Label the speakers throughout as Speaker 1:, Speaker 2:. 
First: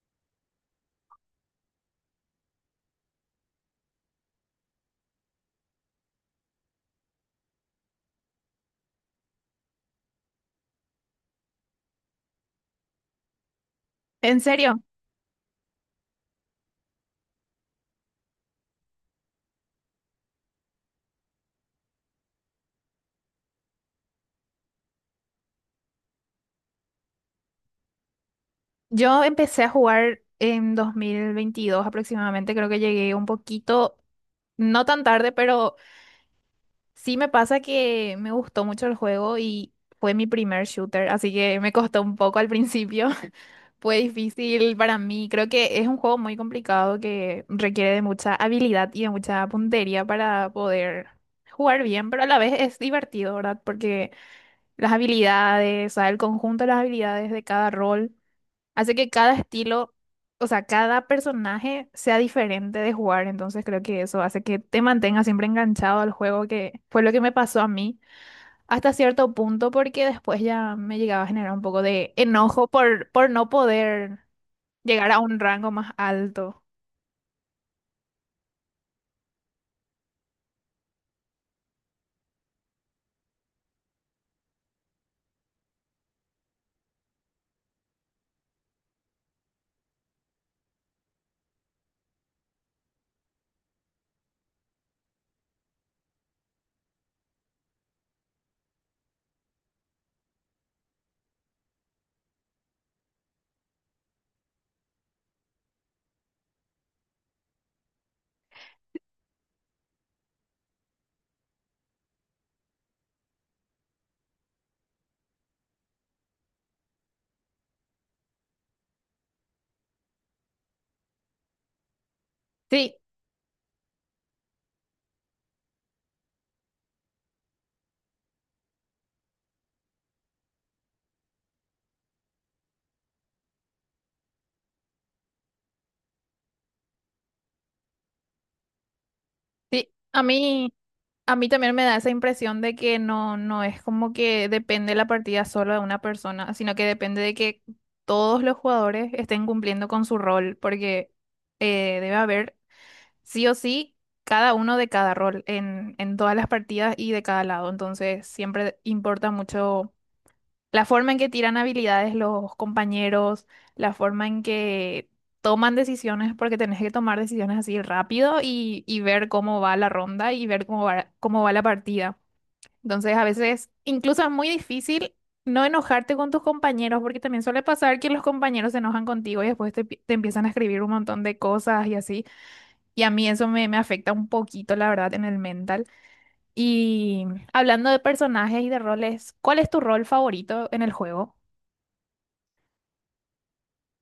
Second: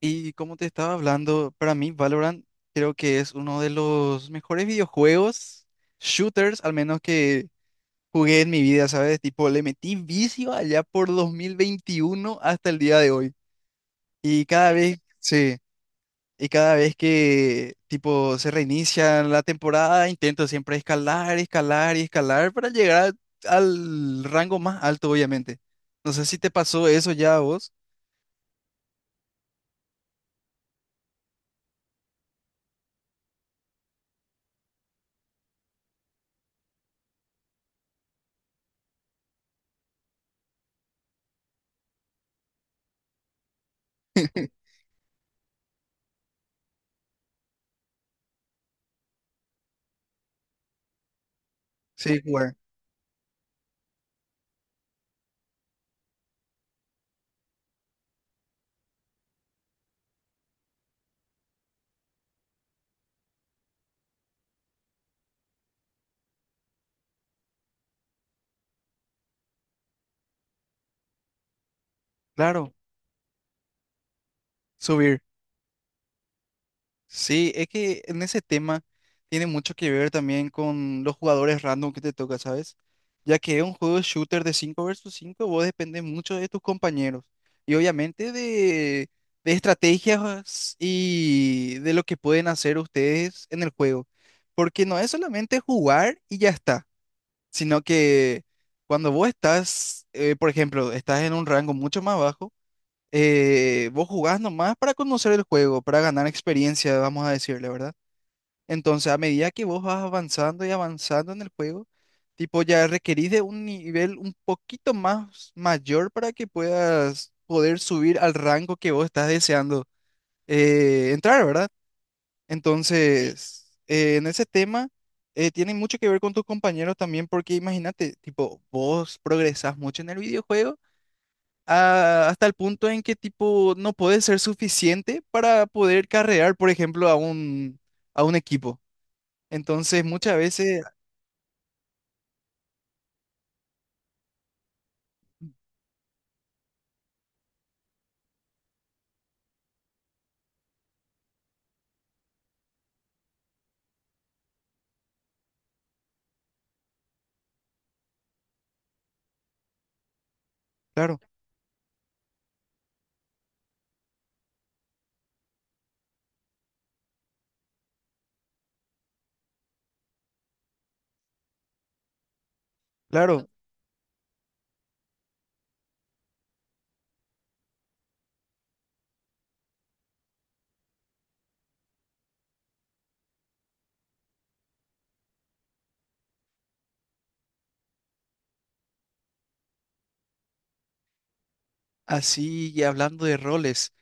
Speaker 1: Y como te estaba hablando, para mí Valorant creo que es uno de los mejores videojuegos, shooters, al menos que jugué en mi vida, ¿sabes? Tipo, le metí vicio allá por 2021 hasta el día de hoy.
Speaker 2: En
Speaker 1: Y cada
Speaker 2: serio,
Speaker 1: vez, sí, y cada vez que, tipo, se reinicia la temporada, intento siempre escalar, escalar y escalar para llegar al rango más alto, obviamente. No sé si te pasó eso ya a vos.
Speaker 2: yo empecé a jugar en 2022 aproximadamente, creo que llegué un poquito, no tan tarde, pero sí me pasa que me gustó mucho el juego y fue mi primer shooter, así que me costó un poco al principio, fue difícil para mí. Creo que es un juego muy complicado que requiere de mucha habilidad y de mucha puntería para poder jugar bien,
Speaker 1: Sí,
Speaker 2: pero a la vez
Speaker 1: jugar.
Speaker 2: es divertido, ¿verdad? Porque las habilidades, o sea, el conjunto de las habilidades de cada rol. Hace que cada estilo, o sea, cada personaje sea diferente de jugar, entonces creo que eso hace que te mantengas siempre enganchado al juego, que fue lo que me pasó a mí hasta cierto punto, porque después ya me llegaba a generar un poco de enojo
Speaker 1: Claro,
Speaker 2: por no poder llegar a
Speaker 1: subir.
Speaker 2: un rango más alto.
Speaker 1: Sí, es que en ese tema tiene mucho que ver también con los jugadores random que te toca, ¿sabes? Ya que es un juego shooter de 5 versus 5. Vos depende mucho de tus compañeros y obviamente de estrategias y de lo que pueden hacer ustedes en el juego. Porque no es solamente jugar y ya está, sino que cuando vos estás, por ejemplo, estás en un rango mucho más bajo, vos jugás nomás para conocer el juego, para ganar experiencia, vamos a decirle, ¿verdad? Entonces, a medida que vos vas avanzando y avanzando en el juego, tipo, ya requerís de un nivel un poquito más mayor para que puedas poder subir al rango que vos estás deseando entrar, ¿verdad?
Speaker 2: Sí,
Speaker 1: Entonces, en ese tema, tiene mucho que ver con tus compañeros también, porque imagínate, tipo, vos progresás mucho en el videojuego hasta el punto en que tipo no puede ser suficiente para poder carrear, por ejemplo, a un equipo.
Speaker 2: sí,
Speaker 1: Entonces,
Speaker 2: a
Speaker 1: muchas
Speaker 2: mí,
Speaker 1: veces,
Speaker 2: a mí también me da esa impresión de que no, no es como que depende la partida solo de una persona, sino que depende de que todos los jugadores estén cumpliendo con su rol, porque debe haber sí o sí cada uno de cada rol en todas las partidas y de cada lado. Entonces, siempre importa mucho. La forma en
Speaker 1: claro,
Speaker 2: que tiran habilidades los compañeros, la forma en que toman decisiones, porque tenés que tomar decisiones así rápido y ver cómo va la ronda y ver cómo va la partida. Entonces, a
Speaker 1: claro,
Speaker 2: veces incluso es muy difícil no enojarte con tus compañeros, porque también suele pasar que los compañeros se enojan contigo y después te, pi- te empiezan a escribir un montón de cosas y así. Y a mí eso me, me afecta un poquito, la verdad, en el mental. Y hablando de personajes y de roles, ¿cuál es tu rol favorito en el juego?
Speaker 1: así y hablando de roles,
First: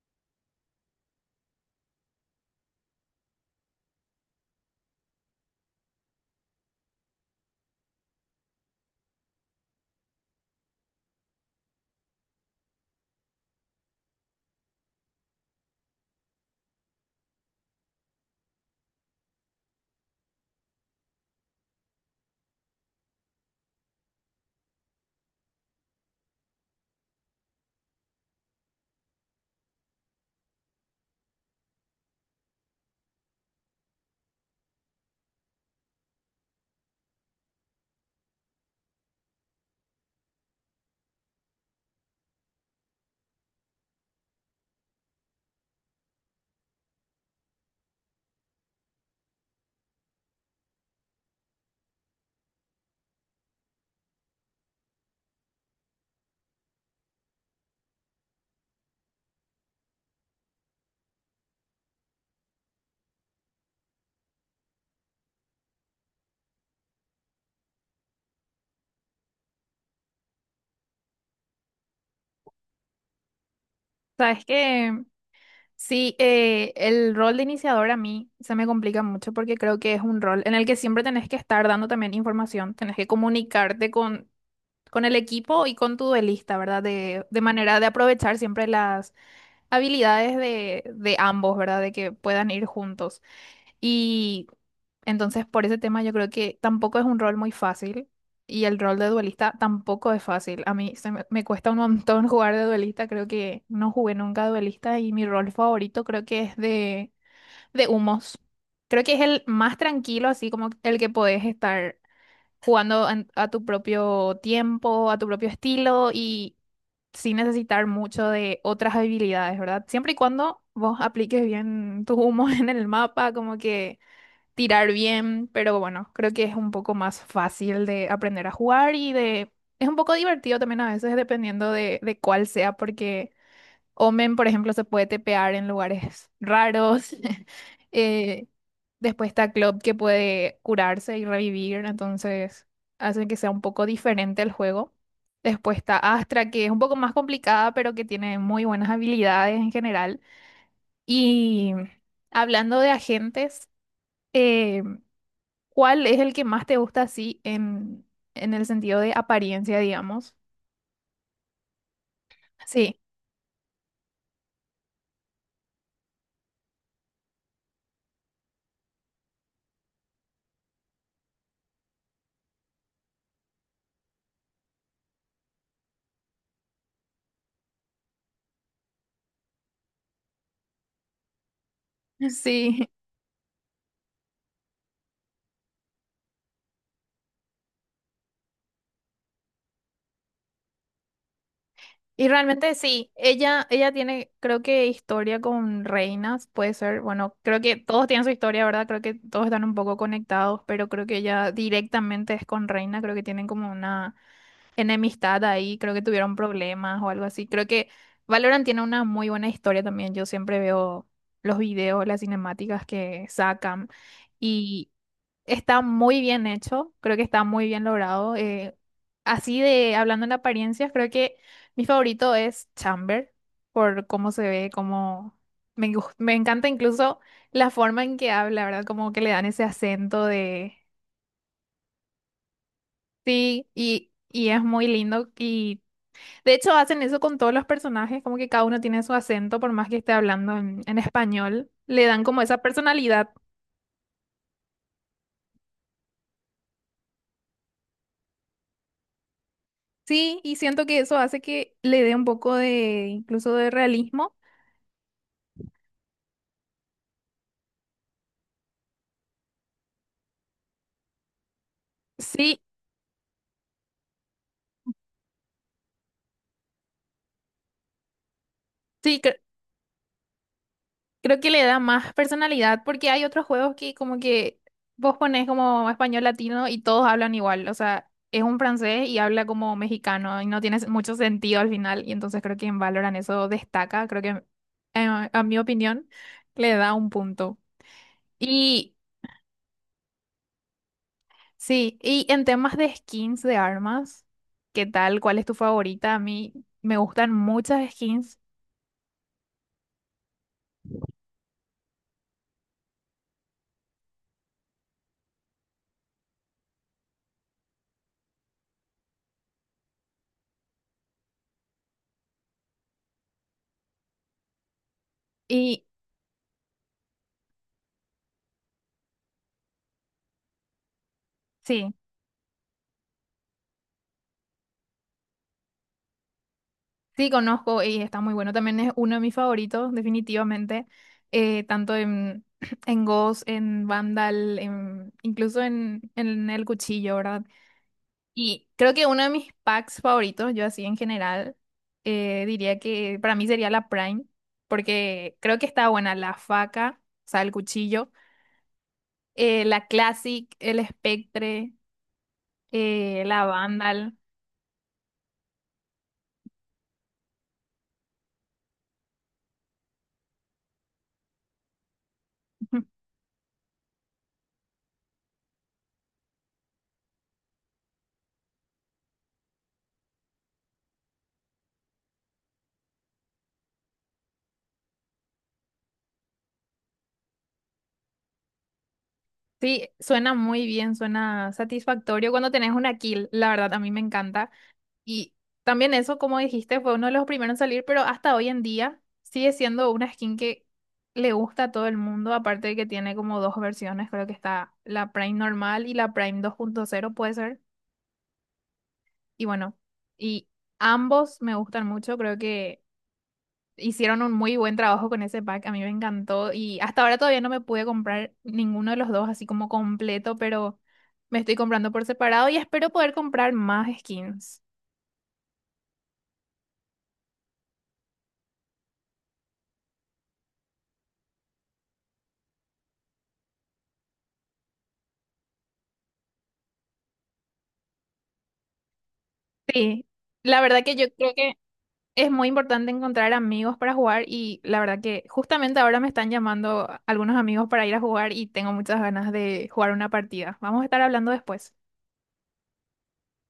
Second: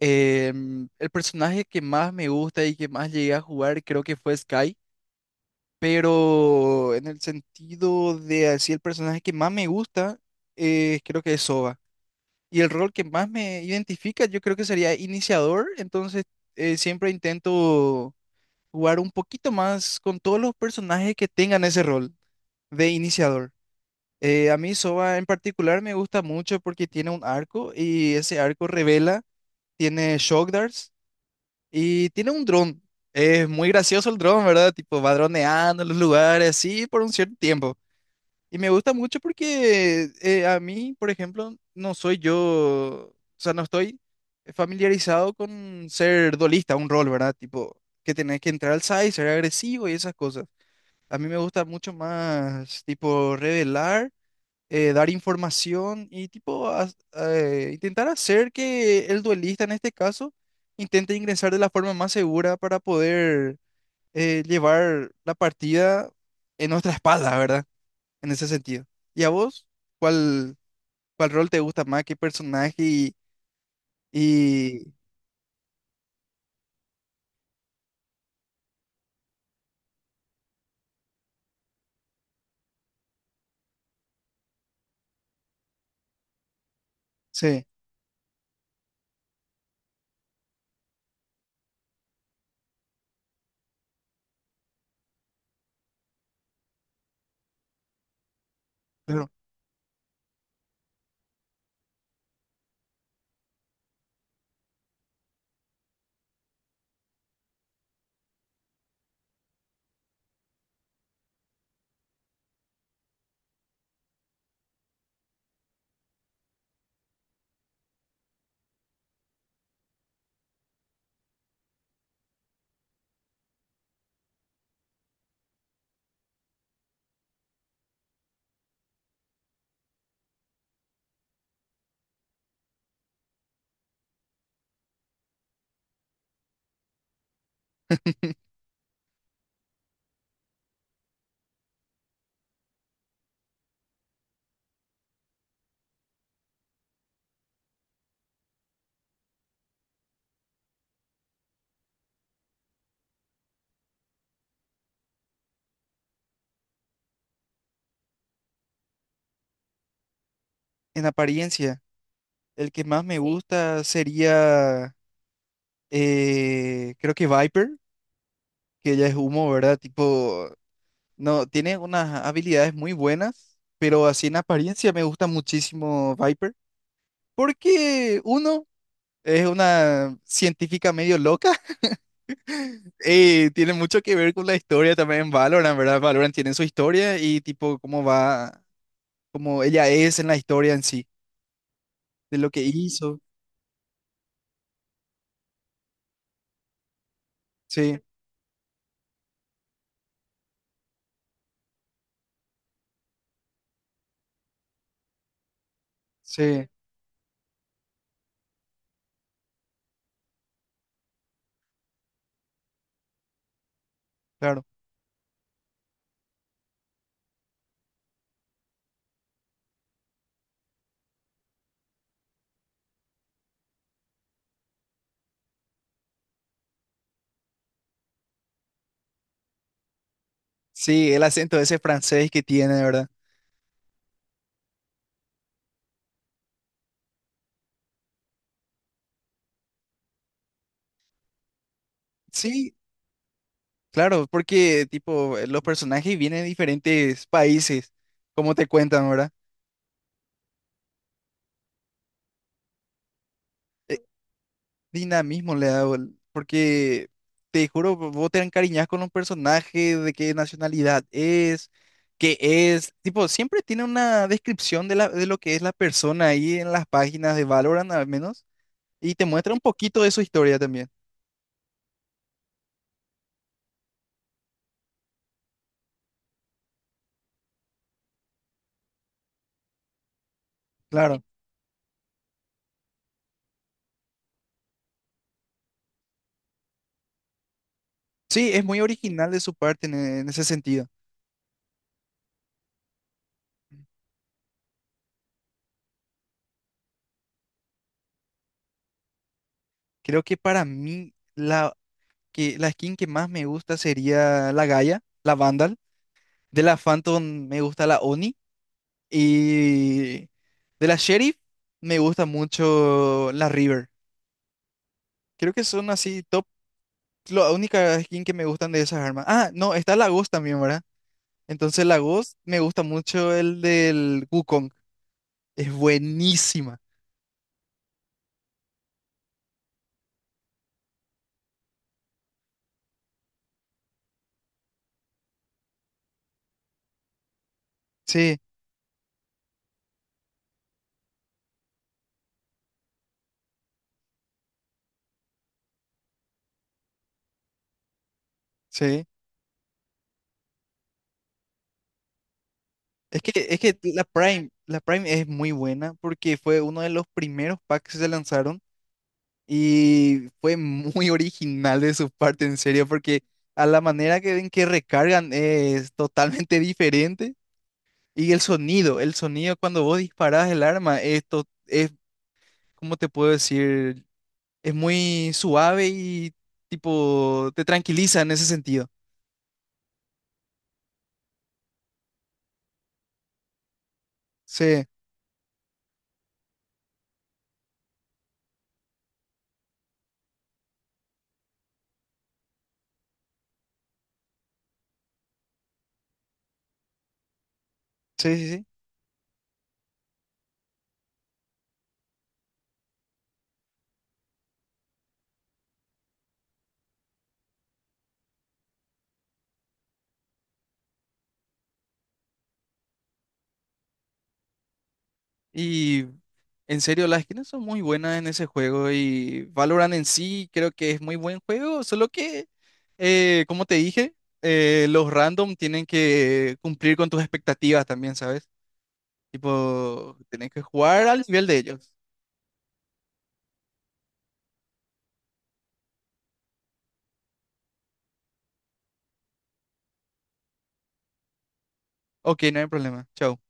Speaker 1: el personaje que más me gusta y que más llegué a jugar creo que fue Sky, pero en el sentido de así el personaje que más me gusta, creo que es Sova. Y el rol que más me identifica, yo creo que sería iniciador, entonces siempre intento jugar un poquito más con todos los personajes que tengan ese rol de iniciador. A mí Sova en particular me gusta mucho porque tiene un arco y ese arco revela, tiene shock darts y tiene un dron. Es muy gracioso el dron, ¿verdad? Tipo va droneando en los lugares así por un cierto tiempo. Y me gusta mucho porque a mí, por ejemplo, no soy yo, o sea, no estoy familiarizado con ser duelista, un rol, ¿verdad? Tipo, que tenés que entrar al side, ser agresivo y esas cosas. A mí me gusta mucho más, tipo, revelar, dar información y, tipo, intentar hacer que el duelista, en este caso, intente ingresar de la forma más segura para poder llevar la partida en nuestra espalda, ¿verdad? En ese sentido. ¿Y a vos? ¿Cuál, cuál rol te gusta más? ¿Qué personaje? Y,
Speaker 2: Sabes
Speaker 1: y...
Speaker 2: que sí, el rol de iniciador a mí se me complica mucho porque creo que es un rol en el que siempre tenés que estar dando también información, tenés que comunicarte con el equipo y con tu duelista, ¿verdad? De
Speaker 1: Sí,
Speaker 2: manera de aprovechar siempre las habilidades de ambos, ¿verdad? De que puedan ir juntos. Y entonces por ese tema yo creo que tampoco es un rol muy fácil y el rol de
Speaker 1: claro.
Speaker 2: duelista tampoco es fácil. A mí se me, me cuesta un montón jugar de duelista, creo que no jugué nunca duelista y mi rol favorito creo que es de humos. Creo que es el más tranquilo, así como el que podés estar jugando en- a tu propio tiempo, a tu propio estilo y sin necesitar mucho de otras habilidades, ¿verdad? Siempre y cuando vos apliques bien tus humos en el mapa, como que tirar bien, pero bueno, creo que es un poco más fácil de aprender a jugar y de... Es un poco divertido también a veces dependiendo de cuál sea, porque Omen, por ejemplo, se puede tepear en lugares raros. Eh, Después está Club que puede curarse y revivir, entonces hace que sea un poco diferente el juego. Después está Astra, que es un poco más complicada, pero que tiene muy buenas habilidades en general. Y hablando de agentes... eh, ¿Cuál es el que más te gusta así en el sentido de apariencia, digamos?
Speaker 1: En apariencia, el que
Speaker 2: Sí,
Speaker 1: más me, sí, gusta sería, creo que Viper. Que ella es humo, ¿verdad? Tipo, no, tiene unas habilidades muy buenas, pero así en apariencia me gusta muchísimo Viper, porque uno es una científica medio loca.
Speaker 2: sí.
Speaker 1: Y tiene mucho que ver con la historia también en Valorant, ¿verdad? Valorant tiene su historia y tipo cómo va, cómo ella es en la historia en sí,
Speaker 2: Y
Speaker 1: de lo que
Speaker 2: realmente sí,
Speaker 1: hizo.
Speaker 2: ella tiene, creo que historia con reinas, puede ser, bueno, creo que
Speaker 1: Sí,
Speaker 2: todos tienen su historia, ¿verdad? Creo que todos están un poco conectados, pero creo que ella directamente es con reina, creo que tienen como una enemistad ahí, creo que tuvieron
Speaker 1: sí,
Speaker 2: problemas o algo así. Creo que Valorant tiene una muy buena historia también, yo siempre veo los videos, las cinemáticas que sacan.
Speaker 1: claro.
Speaker 2: Y está muy bien hecho, creo que está muy bien logrado. Así de hablando en apariencias, creo que mi favorito es Chamber, por cómo se ve, cómo me, gus- me encanta incluso la forma en que habla, ¿verdad? Como que le dan ese acento de
Speaker 1: Sí, el acento ese francés que tiene, ¿verdad?
Speaker 2: sí, y es muy lindo. Y de hecho hacen eso con todos los personajes, como que cada uno tiene su acento, por más que esté hablando en español, le dan como esa
Speaker 1: Sí,
Speaker 2: personalidad.
Speaker 1: claro, porque tipo los personajes vienen de diferentes países, como te cuentan, ¿verdad?
Speaker 2: Sí, y siento que eso hace que le dé un poco de, incluso de
Speaker 1: Eh,
Speaker 2: realismo.
Speaker 1: Dinamismo le da, porque te juro, vos te encariñás con un personaje, de qué nacionalidad es, qué
Speaker 2: Sí,
Speaker 1: es, tipo, siempre tiene una descripción de la, de lo que es la persona ahí en las páginas de Valorant al menos, y
Speaker 2: sí,
Speaker 1: te
Speaker 2: cre-
Speaker 1: muestra un poquito de su historia también.
Speaker 2: creo que le da más personalidad porque hay otros juegos que como que vos ponés como español latino y todos hablan igual, o sea, es un francés y habla como mexicano y no tiene mucho
Speaker 1: Claro.
Speaker 2: sentido al final y entonces creo que en Valorant eso destaca, creo que a mi opinión le da un punto.
Speaker 1: Sí, es muy
Speaker 2: Y
Speaker 1: original de su parte en ese sentido.
Speaker 2: sí, y en temas de skins de armas, ¿qué tal? ¿Cuál es tu favorita? A mí me gustan muchas skins
Speaker 1: Creo que para mí que la skin que más me gusta sería la Gaia, la Vandal. De la Phantom me gusta la Oni. Y de la Sheriff me gusta mucho la River. Creo que
Speaker 2: y
Speaker 1: son así top. La única skin que me gustan de esas armas. Ah, no, está la Ghost también, ¿verdad? Entonces
Speaker 2: sí.
Speaker 1: la Ghost me gusta mucho el del Wukong. Es buenísima.
Speaker 2: Sí, conozco y está muy bueno. También es uno de mis favoritos, definitivamente. Tanto en, en Ghost, en Vandal, en, incluso en El Cuchillo, ¿verdad?
Speaker 1: Sí,
Speaker 2: Y creo que uno de mis packs favoritos, yo así en general, diría que para mí sería la Prime, porque creo que está buena la faca, o sea, el cuchillo,
Speaker 1: sí.
Speaker 2: la Classic, el Spectre,
Speaker 1: Es que,
Speaker 2: la
Speaker 1: es que la
Speaker 2: Vandal.
Speaker 1: Prime, la Prime es muy buena porque fue uno de los primeros packs que se lanzaron. Y fue muy original de su parte, en serio, porque a la manera que ven que recargan es totalmente diferente. Y el sonido cuando vos disparás el arma, esto es, ¿cómo te puedo decir? Es muy suave y tipo te tranquiliza en ese sentido.
Speaker 2: Sí, suena muy bien, suena satisfactorio cuando tenés una kill, la verdad, a mí me encanta.
Speaker 1: Sí,
Speaker 2: Y también eso, como dijiste, fue uno de los primeros en salir, pero hasta hoy en día sigue siendo una skin que le gusta a todo el mundo, aparte de que tiene como dos versiones, creo que está la Prime normal y la Prime 2.0 puede ser.
Speaker 1: sí, sí, sí.
Speaker 2: Y bueno, y ambos me gustan mucho, creo que hicieron un muy buen trabajo con ese pack, a mí me encantó y hasta ahora todavía no me pude comprar ninguno de los dos así como completo, pero me estoy comprando por separado y espero poder comprar más skins.
Speaker 1: Y en serio, las skins son muy buenas en ese juego y Valorant en sí creo que es muy buen juego, solo que, como te dije, los random tienen que cumplir con tus expectativas también, ¿sabes?
Speaker 2: Sí,
Speaker 1: Tipo, tenés
Speaker 2: la
Speaker 1: que
Speaker 2: verdad que
Speaker 1: jugar
Speaker 2: yo
Speaker 1: al
Speaker 2: creo
Speaker 1: nivel
Speaker 2: que
Speaker 1: de ellos.
Speaker 2: es muy importante encontrar amigos para jugar y la verdad que justamente ahora me están llamando algunos amigos para ir a jugar y tengo muchas ganas de jugar una partida. Vamos a estar hablando después.
Speaker 1: Ok, no hay problema. Chao.